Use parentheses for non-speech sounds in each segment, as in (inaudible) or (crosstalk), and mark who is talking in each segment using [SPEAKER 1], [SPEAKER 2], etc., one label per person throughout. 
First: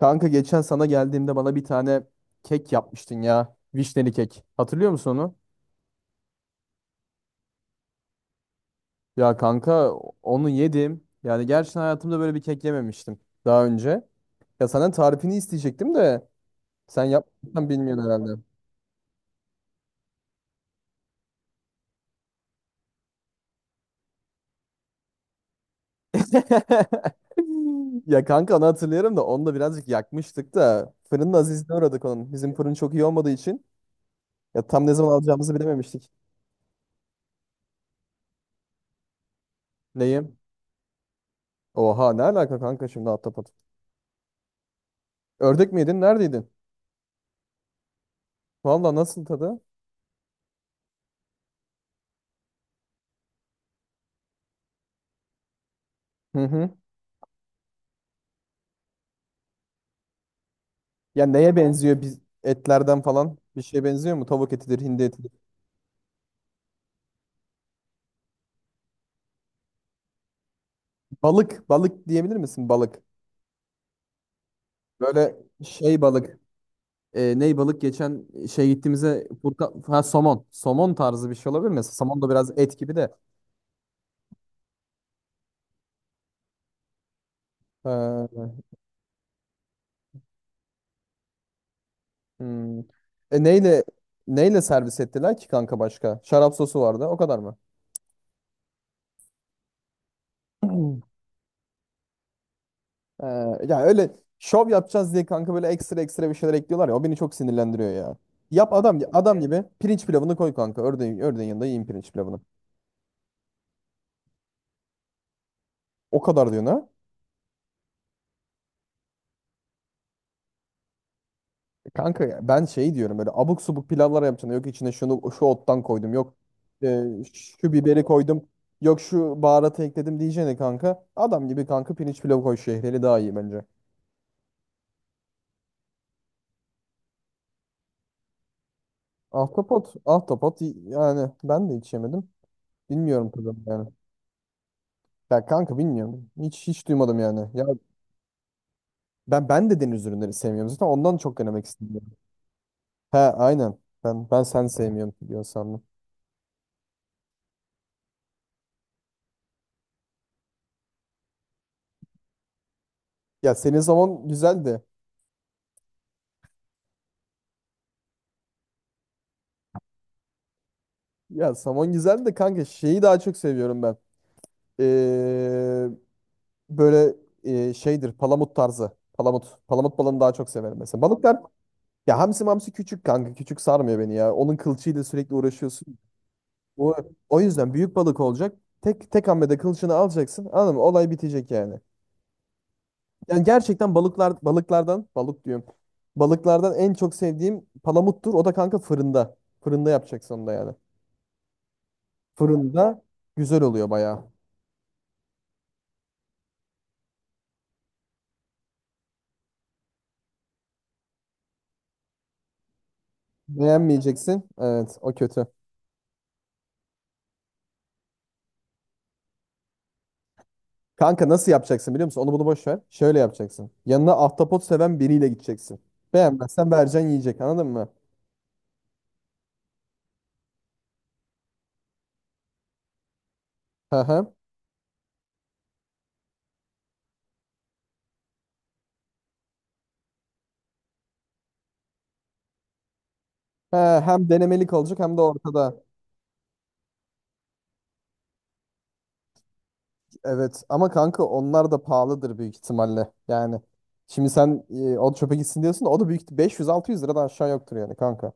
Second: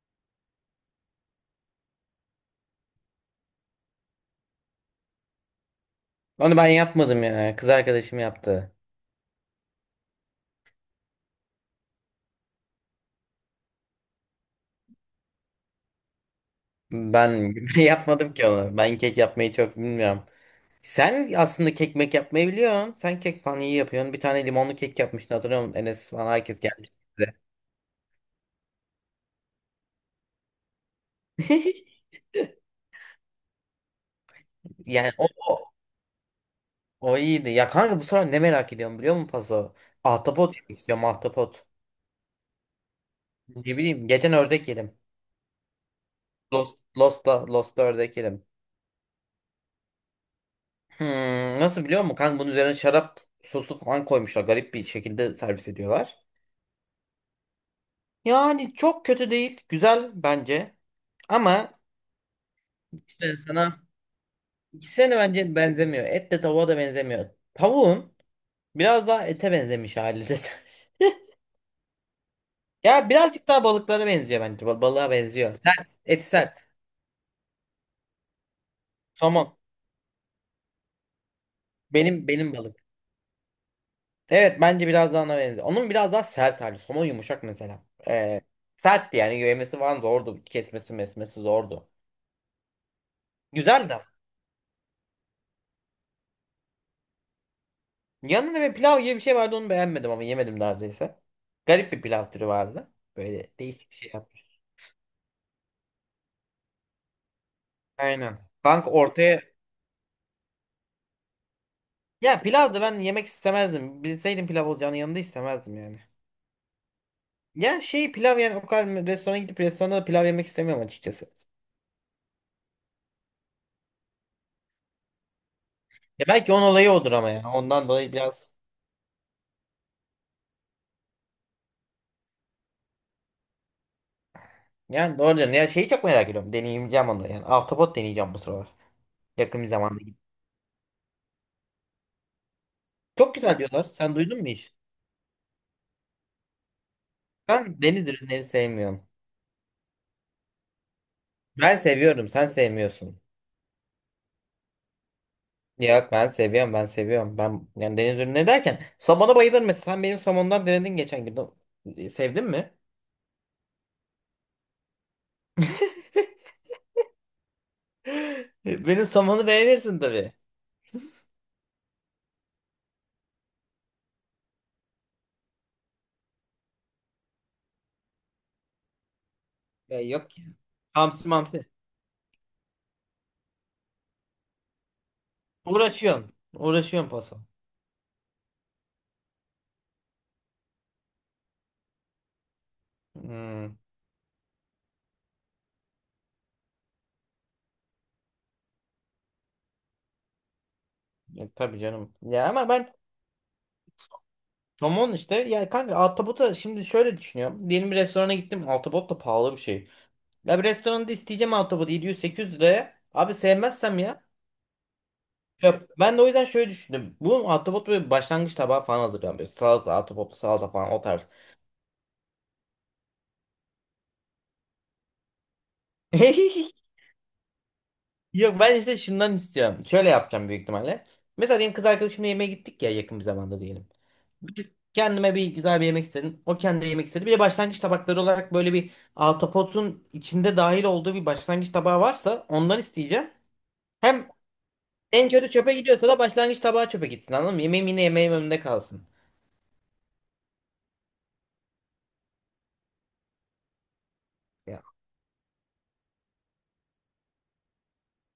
[SPEAKER 1] Kanka geçen sana geldiğimde bana bir tane kek yapmıştın ya. Vişneli kek. Hatırlıyor musun onu?
[SPEAKER 2] Onu ben yapmadım ya. Kız arkadaşım yaptı.
[SPEAKER 1] Ya kanka onu yedim. Yani gerçekten hayatımda böyle bir kek yememiştim daha önce. Ya senden tarifini isteyecektim de sen
[SPEAKER 2] Ben
[SPEAKER 1] yapmışsan
[SPEAKER 2] (laughs) ben
[SPEAKER 1] bilmiyorsun
[SPEAKER 2] yapmadım
[SPEAKER 1] herhalde.
[SPEAKER 2] ki onu. Ben kek yapmayı çok bilmiyorum. Sen aslında kek mek yapmayı biliyorsun. Sen kek falan iyi yapıyorsun. Bir tane limonlu kek yapmıştın, hatırlıyor musun? Enes falan herkes gelmiş
[SPEAKER 1] (laughs)
[SPEAKER 2] bize.
[SPEAKER 1] Ya kanka onu hatırlıyorum da onu da birazcık yakmıştık da fırının azizliğine
[SPEAKER 2] (laughs)
[SPEAKER 1] uğradık onun. Bizim fırın çok iyi olmadığı için ya tam ne
[SPEAKER 2] Yani
[SPEAKER 1] zaman alacağımızı bilememiştik.
[SPEAKER 2] o iyiydi. Ya kanka, bu sıra ne merak ediyorum biliyor musun Paso?
[SPEAKER 1] Neyi?
[SPEAKER 2] Ahtapot yemek istiyorum, ahtapot.
[SPEAKER 1] Oha ne alaka kanka şimdi ahtapot.
[SPEAKER 2] Ne bileyim, geçen ördek yedim.
[SPEAKER 1] Ördek mi yedin? Neredeydin?
[SPEAKER 2] Lost'ta ördek yedim.
[SPEAKER 1] Valla nasıl tadı?
[SPEAKER 2] Hmm, nasıl biliyor musun? Kanka bunun üzerine şarap sosu falan koymuşlar. Garip bir şekilde servis ediyorlar.
[SPEAKER 1] Hı hı.
[SPEAKER 2] Yani çok kötü değil. Güzel bence.
[SPEAKER 1] Ya neye
[SPEAKER 2] Ama
[SPEAKER 1] benziyor biz etlerden
[SPEAKER 2] işte
[SPEAKER 1] falan? Bir
[SPEAKER 2] sana
[SPEAKER 1] şeye benziyor mu? Tavuk etidir, hindi
[SPEAKER 2] ikisine de
[SPEAKER 1] etidir.
[SPEAKER 2] bence benzemiyor. Et de tavuğa da benzemiyor. Tavuğun biraz daha ete benzemiş hali de. (laughs)
[SPEAKER 1] Balık, balık diyebilir misin? Balık.
[SPEAKER 2] Ya birazcık daha balıklara benziyor bence. Ba- Balığa
[SPEAKER 1] Böyle
[SPEAKER 2] benziyor. Sert.
[SPEAKER 1] şey
[SPEAKER 2] Eti
[SPEAKER 1] balık.
[SPEAKER 2] sert.
[SPEAKER 1] Ney balık geçen şey gittiğimizde
[SPEAKER 2] Somon.
[SPEAKER 1] Furkan, ha, somon. Somon tarzı bir şey olabilir mi? Somon
[SPEAKER 2] Benim
[SPEAKER 1] da
[SPEAKER 2] benim
[SPEAKER 1] biraz
[SPEAKER 2] balık.
[SPEAKER 1] et gibi de.
[SPEAKER 2] Evet, bence biraz daha ona benziyor. Onun biraz daha sert hali. Somon yumuşak mesela.
[SPEAKER 1] Ha,
[SPEAKER 2] Ee, sertti yani. Yemesi falan zordu. Kesmesi mesmesi zordu.
[SPEAKER 1] hmm. Neyle
[SPEAKER 2] Güzeldi.
[SPEAKER 1] neyle servis ettiler ki kanka başka? Şarap sosu vardı. O kadar mı?
[SPEAKER 2] Yanında bir pilav gibi bir şey vardı, onu beğenmedim ama yemedim
[SPEAKER 1] (clears throat)
[SPEAKER 2] neredeyse. Garip bir pilav türü vardı.
[SPEAKER 1] Ee,
[SPEAKER 2] Böyle
[SPEAKER 1] ya
[SPEAKER 2] değişik bir
[SPEAKER 1] öyle
[SPEAKER 2] şey yaptı.
[SPEAKER 1] şov yapacağız diye kanka böyle ekstra ekstra bir şeyler ekliyorlar ya o beni çok sinirlendiriyor ya.
[SPEAKER 2] Aynen.
[SPEAKER 1] Yap
[SPEAKER 2] Kanka
[SPEAKER 1] adam adam
[SPEAKER 2] ortaya.
[SPEAKER 1] gibi pirinç pilavını koy kanka. Ördeğin, ördeğin yanında yiyin pirinç pilavını.
[SPEAKER 2] Ya pilav da ben yemek istemezdim. Bilseydim pilav olacağını yanında, istemezdim yani.
[SPEAKER 1] O kadar diyorsun ha.
[SPEAKER 2] Ya şey, pilav yani, o kadar restorana gidip restoranda da pilav yemek istemiyorum açıkçası.
[SPEAKER 1] E Kanka ya ben şey diyorum böyle abuk subuk pilavlar yapacaksın. Yok içine şunu şu ottan koydum.
[SPEAKER 2] Ya
[SPEAKER 1] Yok
[SPEAKER 2] belki onun olayı
[SPEAKER 1] e,
[SPEAKER 2] odur ama yani
[SPEAKER 1] şu
[SPEAKER 2] ondan
[SPEAKER 1] biberi
[SPEAKER 2] dolayı
[SPEAKER 1] koydum.
[SPEAKER 2] biraz.
[SPEAKER 1] Yok şu baharatı ekledim diyeceğine kanka. Adam gibi kanka pirinç pilavı koy şehriyeli daha iyi bence.
[SPEAKER 2] Yani doğru diyorsun. Ya şeyi çok merak ediyorum. Deneyeceğim onu. Yani ahtapot deneyeceğim bu sıralar. Yakın bir
[SPEAKER 1] Ahtapot,
[SPEAKER 2] zamanda gidip.
[SPEAKER 1] ahtapot yani ben de hiç yemedim. Bilmiyorum
[SPEAKER 2] Çok güzel
[SPEAKER 1] tadım
[SPEAKER 2] diyorlar.
[SPEAKER 1] yani.
[SPEAKER 2] Sen duydun mu hiç?
[SPEAKER 1] Ya kanka bilmiyorum. Hiç duymadım yani. Ya
[SPEAKER 2] Sen deniz ürünleri sevmiyorsun.
[SPEAKER 1] Ben de deniz ürünleri sevmiyorum zaten. Ondan çok denemek
[SPEAKER 2] Ben
[SPEAKER 1] istemiyorum.
[SPEAKER 2] seviyorum. Sen
[SPEAKER 1] He
[SPEAKER 2] sevmiyorsun.
[SPEAKER 1] aynen. Ben sen sevmiyorum diyor sandım.
[SPEAKER 2] Yok, ben seviyorum. Ben yani deniz ürünü derken somona bayılırım mesela. Sen benim somondan denedin geçen gün. O- Sevdin mi?
[SPEAKER 1] Ya senin zaman güzeldi.
[SPEAKER 2] (laughs) Benim somonu beğenirsin tabii.
[SPEAKER 1] Ya somon güzeldi de kanka şeyi daha çok seviyorum ben. Ee, böyle şeydir palamut tarzı. Palamut. Palamut
[SPEAKER 2] Ya
[SPEAKER 1] balığını daha
[SPEAKER 2] yok ya.
[SPEAKER 1] çok severim mesela.
[SPEAKER 2] Hamsi
[SPEAKER 1] Balıklar
[SPEAKER 2] mamsi.
[SPEAKER 1] ya hamsi mamsi küçük kanka. Küçük sarmıyor beni ya. Onun kılçığıyla sürekli uğraşıyorsun.
[SPEAKER 2] Uğraşıyorsun.
[SPEAKER 1] O,
[SPEAKER 2] Uğraşıyorsun paso.
[SPEAKER 1] o yüzden büyük balık olacak. Tek tek hamlede kılçığını alacaksın. Anladın mı? Olay bitecek yani. Yani
[SPEAKER 2] Hmm.
[SPEAKER 1] gerçekten balıklar balıklardan balık diyorum. Balıklardan en çok sevdiğim palamuttur. O da kanka fırında. Fırında yapacaksın onu da yani.
[SPEAKER 2] Tabii canım. Ya ama ben
[SPEAKER 1] Fırında güzel oluyor bayağı.
[SPEAKER 2] somon işte, ya kanka altabota şimdi şöyle düşünüyorum. Diyelim bir restorana gittim. Altabot da pahalı bir şey. Ya bir restoranda isteyeceğim altabot 700-800 liraya. Abi sevmezsem ya.
[SPEAKER 1] Beğenmeyeceksin. Evet, o kötü.
[SPEAKER 2] Yok, ben de o yüzden şöyle düşündüm. Bu ahtapot böyle başlangıç tabağı falan hazırlıyorum. Böyle salata, ahtapot, salata falan o tarz.
[SPEAKER 1] Kanka nasıl yapacaksın biliyor musun? Onu bunu boş ver. Şöyle yapacaksın. Yanına ahtapot seven biriyle gideceksin. Beğenmezsen
[SPEAKER 2] (laughs)
[SPEAKER 1] vereceksin yiyecek. Anladın mı?
[SPEAKER 2] Yok, ben işte şundan istiyorum. Şöyle yapacağım büyük ihtimalle. Mesela diyelim kız arkadaşımla yemeğe gittik ya, yakın bir zamanda diyelim.
[SPEAKER 1] Hı hı.
[SPEAKER 2] Kendime bir güzel bir yemek istedim. O kendi yemek istedi. Bir de başlangıç tabakları olarak böyle bir ahtapotun içinde dahil olduğu bir başlangıç tabağı varsa ondan isteyeceğim.
[SPEAKER 1] He,
[SPEAKER 2] Hem
[SPEAKER 1] hem denemelik olacak hem de
[SPEAKER 2] en kötü çöpe
[SPEAKER 1] ortada.
[SPEAKER 2] gidiyorsa da başlangıç tabağı çöpe gitsin, anladın mı? Yemeğim yine yemeğim önünde kalsın.
[SPEAKER 1] Evet ama kanka onlar da pahalıdır büyük ihtimalle. Yani şimdi sen o çöpe gitsin diyorsun da o da büyük 500-600 liradan aşağı yoktur yani kanka.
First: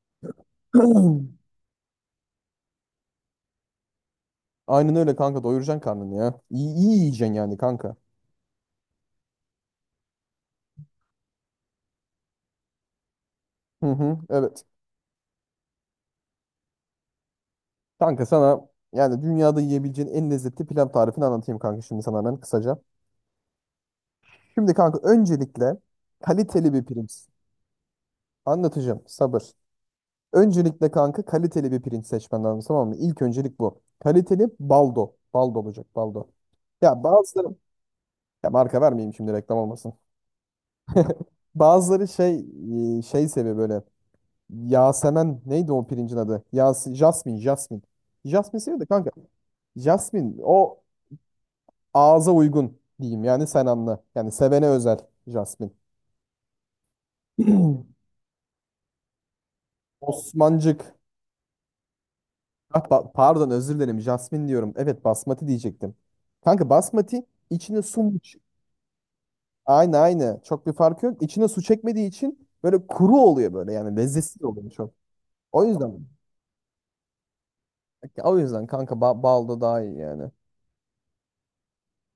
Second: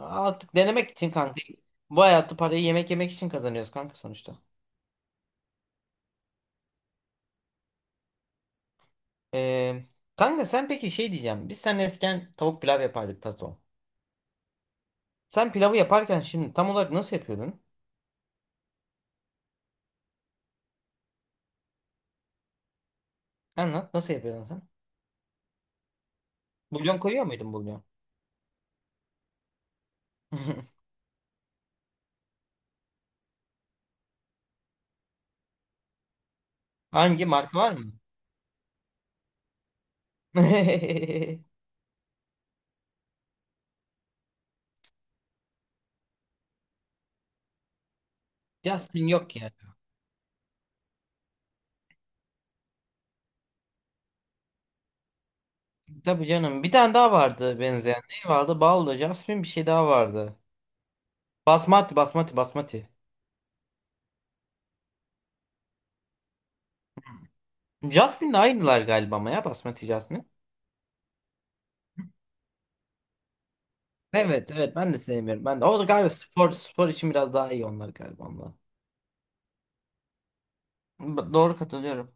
[SPEAKER 2] Artık denemek için kanka.
[SPEAKER 1] (clears throat)
[SPEAKER 2] Bu hayatı parayı yemek yemek için kazanıyoruz kanka sonuçta.
[SPEAKER 1] Aynen öyle kanka doyuracaksın karnını ya. İyi, iyi yiyeceksin yani kanka.
[SPEAKER 2] Ee, kanka sen peki şey diyeceğim. Sen eskiden tavuk pilav yapardık tato.
[SPEAKER 1] Hı hı, evet.
[SPEAKER 2] Sen pilavı yaparken şimdi tam olarak nasıl yapıyordun?
[SPEAKER 1] Kanka sana yani dünyada yiyebileceğin en lezzetli pilav tarifini anlatayım kanka şimdi sana hemen kısaca.
[SPEAKER 2] Anlat, nasıl yapıyordun sen?
[SPEAKER 1] Şimdi kanka öncelikle kaliteli bir
[SPEAKER 2] Bulyon koyuyor
[SPEAKER 1] pirinç.
[SPEAKER 2] muydun, bulyon?
[SPEAKER 1] Anlatacağım sabır.
[SPEAKER 2] (laughs)
[SPEAKER 1] Öncelikle kanka kaliteli bir pirinç seçmen lazım tamam mı? İlk öncelik bu. Kaliteli baldo. Baldo olacak baldo. Ya
[SPEAKER 2] Hangi marka
[SPEAKER 1] bazıları
[SPEAKER 2] var mı?
[SPEAKER 1] ya marka vermeyeyim şimdi reklam olmasın.
[SPEAKER 2] (laughs)
[SPEAKER 1] Bazıları şey şey seviyor böyle. Yasemen neydi o pirincin adı? Yas Jasmin, Jasmin. Jasmin seviyor da
[SPEAKER 2] Jasmine
[SPEAKER 1] kanka.
[SPEAKER 2] yok ya.
[SPEAKER 1] Jasmin o ağza uygun diyeyim yani sen anla. Yani sevene özel Jasmin.
[SPEAKER 2] Tabii canım. Bir tane daha vardı benzeyen.
[SPEAKER 1] (clears throat)
[SPEAKER 2] Ne vardı? Baldo, Jasmine, bir şey daha vardı.
[SPEAKER 1] Osmancık. Ah,
[SPEAKER 2] Basmati.
[SPEAKER 1] pardon özür dilerim Jasmin diyorum. Evet basmati diyecektim. Kanka basmati içine su mu?
[SPEAKER 2] Jasmine'le
[SPEAKER 1] Ç-
[SPEAKER 2] aynılar galiba ama ya basmati,
[SPEAKER 1] Aynı
[SPEAKER 2] Jasmine.
[SPEAKER 1] aynı. Çok bir fark yok. İçine su çekmediği için böyle kuru oluyor böyle yani lezzetsiz
[SPEAKER 2] Evet
[SPEAKER 1] oluyor
[SPEAKER 2] evet
[SPEAKER 1] çok.
[SPEAKER 2] ben de sevmiyorum. Ben
[SPEAKER 1] O
[SPEAKER 2] de. O da
[SPEAKER 1] yüzden.
[SPEAKER 2] galiba spor için biraz daha iyi onlar
[SPEAKER 1] Ya
[SPEAKER 2] galiba
[SPEAKER 1] o
[SPEAKER 2] onlar.
[SPEAKER 1] yüzden kanka balda daha iyi yani.
[SPEAKER 2] B- Doğru, katılıyorum.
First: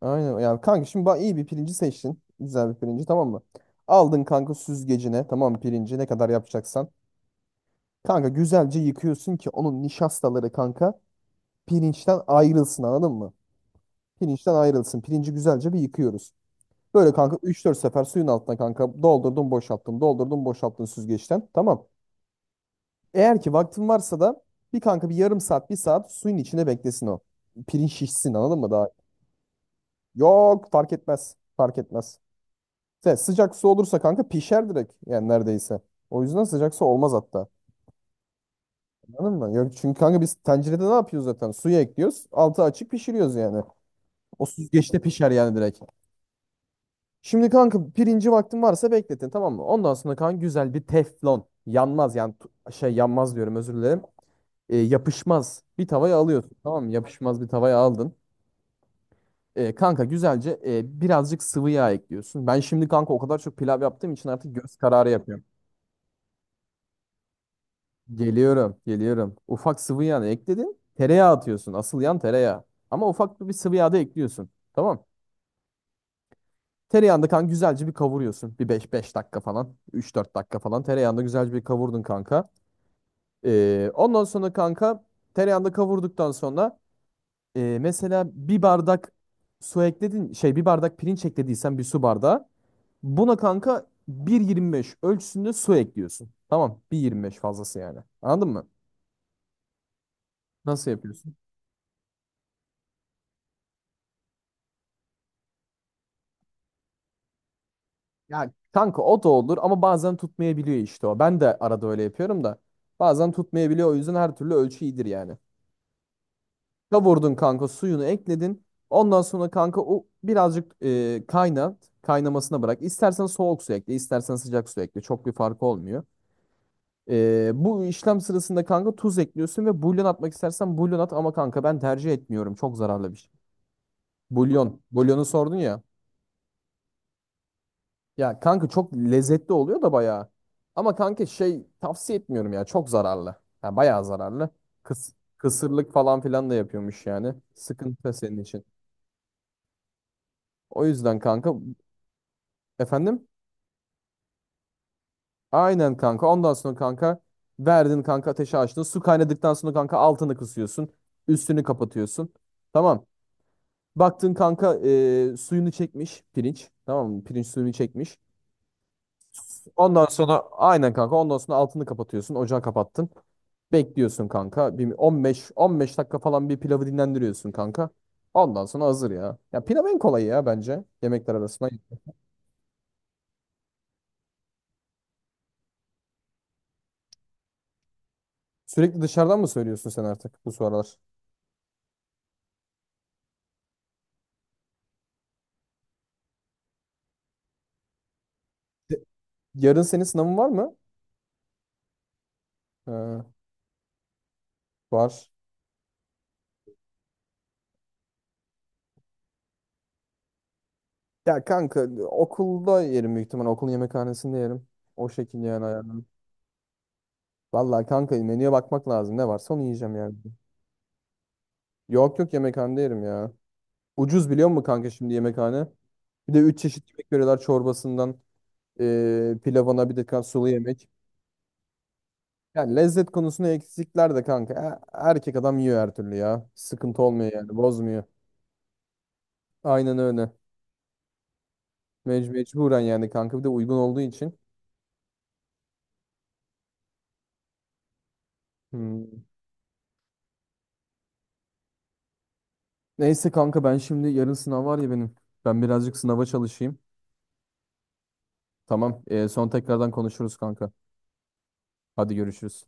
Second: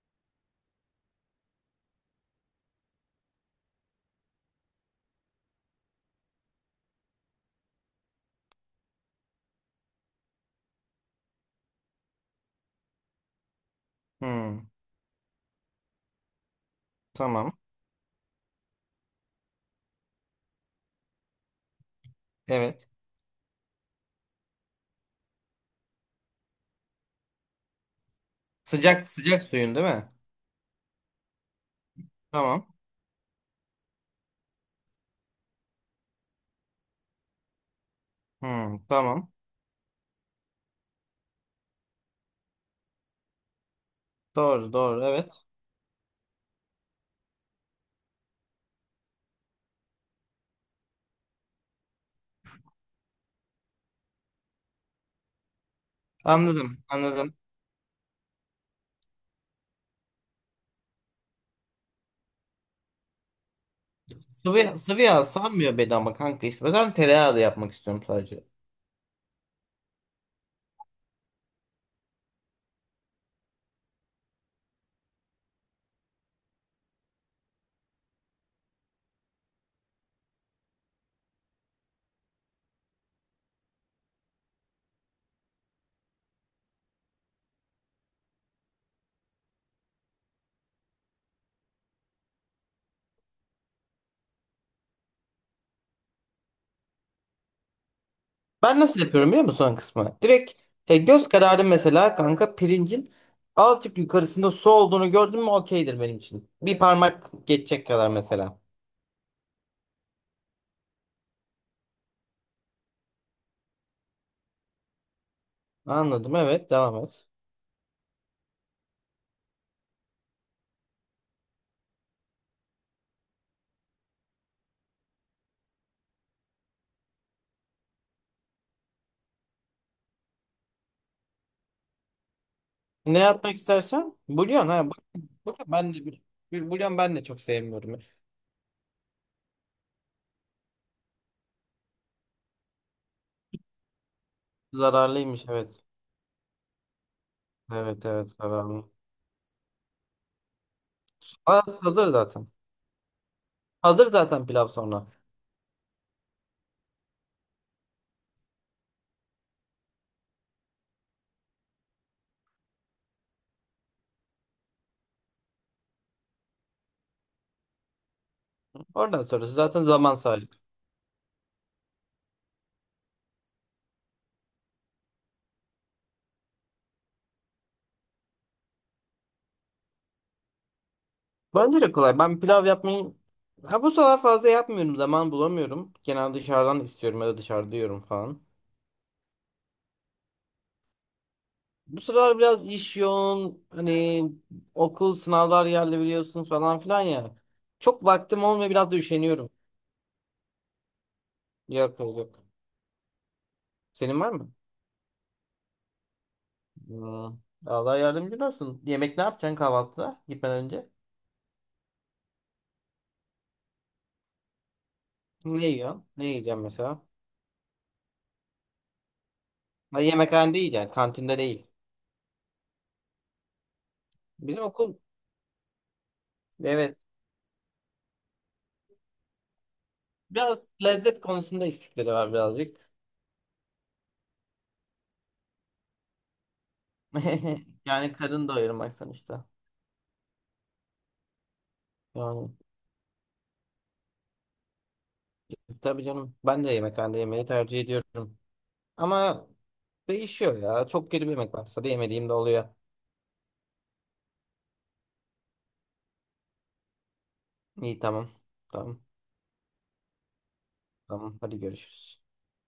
[SPEAKER 1] Aynen yani kanka şimdi iyi bir pirinci seçtin. Güzel bir pirinci tamam mı? Aldın kanka süzgecine tamam mı, pirinci ne kadar yapacaksan. Kanka güzelce yıkıyorsun ki onun nişastaları kanka pirinçten ayrılsın anladın mı? Pirinçten
[SPEAKER 2] Hmm,
[SPEAKER 1] ayrılsın. Pirinci güzelce bir yıkıyoruz. Böyle kanka
[SPEAKER 2] tamam.
[SPEAKER 1] üç dört sefer suyun altına kanka doldurdum boşalttım doldurdum boşalttın süzgeçten tamam.
[SPEAKER 2] Evet.
[SPEAKER 1] Eğer ki vaktin varsa da bir kanka bir yarım saat bir saat suyun içine beklesin o. Pirinç şişsin anladın mı daha.
[SPEAKER 2] Sıcak sıcak suyun değil mi?
[SPEAKER 1] Yok fark etmez. Fark etmez.
[SPEAKER 2] Tamam.
[SPEAKER 1] Sıcak su olursa kanka pişer direkt. Yani neredeyse. O yüzden sıcak su olmaz hatta.
[SPEAKER 2] Hmm, tamam.
[SPEAKER 1] Anladın mı? Yok çünkü kanka biz tencerede ne yapıyoruz zaten? Suyu ekliyoruz. Altı açık pişiriyoruz yani. O
[SPEAKER 2] Doğru
[SPEAKER 1] süzgeçte
[SPEAKER 2] doğru evet.
[SPEAKER 1] pişer yani direkt. Şimdi kanka pirinci vaktin varsa bekletin tamam mı? Ondan sonra kanka güzel bir teflon. Yanmaz yani şey yanmaz diyorum özür dilerim. Yapışmaz bir tavaya alıyorsun tamam
[SPEAKER 2] Anladım
[SPEAKER 1] mı?
[SPEAKER 2] anladım.
[SPEAKER 1] Yapışmaz bir tavaya aldın. Kanka güzelce birazcık sıvı yağ ekliyorsun. Ben şimdi kanka o kadar çok pilav yaptığım için artık göz
[SPEAKER 2] Sıvı
[SPEAKER 1] kararı
[SPEAKER 2] yağ
[SPEAKER 1] yapıyorum.
[SPEAKER 2] sarmıyor beni ama kanka işte. O yüzden tereyağı da yapmak istiyorum sadece.
[SPEAKER 1] Geliyorum, geliyorum. Ufak sıvı yağını ekledin. Tereyağı atıyorsun. Asıl yan tereyağı. Ama ufak bir sıvı yağ da ekliyorsun. Tamam. Tereyağını da kanka güzelce bir kavuruyorsun. Bir beş dakika falan. Üç dört dakika falan. Tereyağını da güzelce bir kavurdun kanka. Ondan sonra kanka tereyağını da kavurduktan sonra mesela bir bardak su ekledin. Şey bir bardak pirinç eklediysen bir su bardağı. Buna kanka 1.25 ölçüsünde su ekliyorsun. Tamam 1.25 fazlası yani. Anladın mı?
[SPEAKER 2] Ben nasıl yapıyorum biliyor musun son kısmı? Direkt
[SPEAKER 1] Nasıl
[SPEAKER 2] göz
[SPEAKER 1] yapıyorsun?
[SPEAKER 2] kararı mesela kanka, pirincin azıcık yukarısında su olduğunu gördün mü okeydir benim için. Bir parmak geçecek kadar
[SPEAKER 1] Ya
[SPEAKER 2] mesela.
[SPEAKER 1] kanka o da olur ama bazen tutmayabiliyor işte o. Ben de arada öyle yapıyorum da. Bazen tutmayabiliyor o yüzden her türlü ölçü iyidir yani.
[SPEAKER 2] Anladım. Evet, devam et.
[SPEAKER 1] Kavurdun kanka suyunu ekledin. Ondan sonra kanka o birazcık kaynat. Kaynamasına bırak. İstersen soğuk su ekle, istersen sıcak su ekle. Çok bir farkı olmuyor. Bu işlem sırasında kanka tuz ekliyorsun ve bulyon atmak istersen bulyon at ama kanka ben tercih etmiyorum. Çok zararlı bir
[SPEAKER 2] Ne
[SPEAKER 1] şey.
[SPEAKER 2] atmak istersen? Bulyon
[SPEAKER 1] Bulyon.
[SPEAKER 2] ha. bu-
[SPEAKER 1] Bulyonu sordun
[SPEAKER 2] Bulyon,
[SPEAKER 1] ya.
[SPEAKER 2] ben de bir bir bulyon ben de çok sevmiyorum.
[SPEAKER 1] Ya kanka çok lezzetli oluyor da bayağı. Ama kanka şey tavsiye etmiyorum ya. Çok zararlı. Ya bayağı zararlı. Kıs
[SPEAKER 2] Zararlıymış, evet.
[SPEAKER 1] kısırlık falan filan da yapıyormuş yani.
[SPEAKER 2] Evet
[SPEAKER 1] Sıkıntı
[SPEAKER 2] evet
[SPEAKER 1] senin için.
[SPEAKER 2] zararlı.
[SPEAKER 1] O yüzden kanka
[SPEAKER 2] Aa, hazır zaten.
[SPEAKER 1] efendim?
[SPEAKER 2] Hazır zaten pilav sonra.
[SPEAKER 1] Aynen kanka. Ondan sonra kanka verdin kanka ateşi açtın. Su kaynadıktan sonra kanka altını kısıyorsun. Üstünü kapatıyorsun. Tamam. Baktın kanka suyunu çekmiş pirinç. Tamam mı? Pirinç suyunu çekmiş.
[SPEAKER 2] Oradan sonrası zaten
[SPEAKER 1] Ondan
[SPEAKER 2] zaman
[SPEAKER 1] sonra
[SPEAKER 2] sadece.
[SPEAKER 1] aynen kanka ondan sonra altını kapatıyorsun. Ocağı kapattın. Bekliyorsun kanka. Bir 15 dakika falan bir pilavı dinlendiriyorsun kanka. Ondan sonra hazır ya. Ya pilav en kolayı ya bence yemekler arasında.
[SPEAKER 2] Bence de kolay. Ben pilav yapmayı ha bu sıralar fazla yapmıyorum. Zaman bulamıyorum. Genelde dışarıdan istiyorum ya da dışarıda yiyorum falan.
[SPEAKER 1] Sürekli dışarıdan mı söylüyorsun sen artık bu sıralar?
[SPEAKER 2] Bu sıralar biraz iş yoğun. Hani okul sınavlar geldi biliyorsun falan filan ya. Çok vaktim olmuyor, biraz da
[SPEAKER 1] De-
[SPEAKER 2] üşeniyorum.
[SPEAKER 1] Yarın senin sınavın var mı?
[SPEAKER 2] Yok, yok, yok.
[SPEAKER 1] Ee,
[SPEAKER 2] Senin var mı?
[SPEAKER 1] var.
[SPEAKER 2] Aa, Allah yardımcın olsun. Yemek ne yapacaksın kahvaltıda gitmeden önce?
[SPEAKER 1] Ya kanka okulda yerim büyük ihtimal. Okulun yemekhanesinde yerim. O şekilde yani
[SPEAKER 2] Ne
[SPEAKER 1] ayarlar.
[SPEAKER 2] yiyorsun? Ne yiyeceğim mesela?
[SPEAKER 1] Vallahi kanka menüye bakmak lazım. Ne varsa onu yiyeceğim
[SPEAKER 2] Ha,
[SPEAKER 1] yani.
[SPEAKER 2] yemekhanede yiyeceksin. Kantinde değil.
[SPEAKER 1] Yok yok yemekhanede yerim ya. Ucuz biliyor musun
[SPEAKER 2] Bizim
[SPEAKER 1] kanka
[SPEAKER 2] okul,
[SPEAKER 1] şimdi yemekhane? Bir de üç çeşit
[SPEAKER 2] evet.
[SPEAKER 1] yemek veriyorlar çorbasından pilavına bir de kan sulu
[SPEAKER 2] Biraz
[SPEAKER 1] yemek.
[SPEAKER 2] lezzet konusunda eksikleri var
[SPEAKER 1] Yani
[SPEAKER 2] birazcık.
[SPEAKER 1] lezzet konusunda eksikler de kanka. Erkek adam yiyor her türlü ya. Sıkıntı olmuyor yani
[SPEAKER 2] (laughs)
[SPEAKER 1] bozmuyor.
[SPEAKER 2] Yani karın doyurmak sonuçta.
[SPEAKER 1] Aynen öyle.
[SPEAKER 2] Yani
[SPEAKER 1] Mecburen yani kanka bir de uygun olduğu için.
[SPEAKER 2] tabii canım. Ben de yemekhanede yemeği tercih ediyorum.
[SPEAKER 1] Hmm.
[SPEAKER 2] Ama değişiyor ya. Çok kötü bir yemek varsa da yemediğim de oluyor.
[SPEAKER 1] Neyse kanka ben şimdi yarın sınav var ya benim. Ben birazcık sınava çalışayım.
[SPEAKER 2] İyi, tamam. Tamam.
[SPEAKER 1] Tamam. Son tekrardan konuşuruz kanka.
[SPEAKER 2] Tamam. Hadi
[SPEAKER 1] Hadi
[SPEAKER 2] görüşürüz.
[SPEAKER 1] görüşürüz.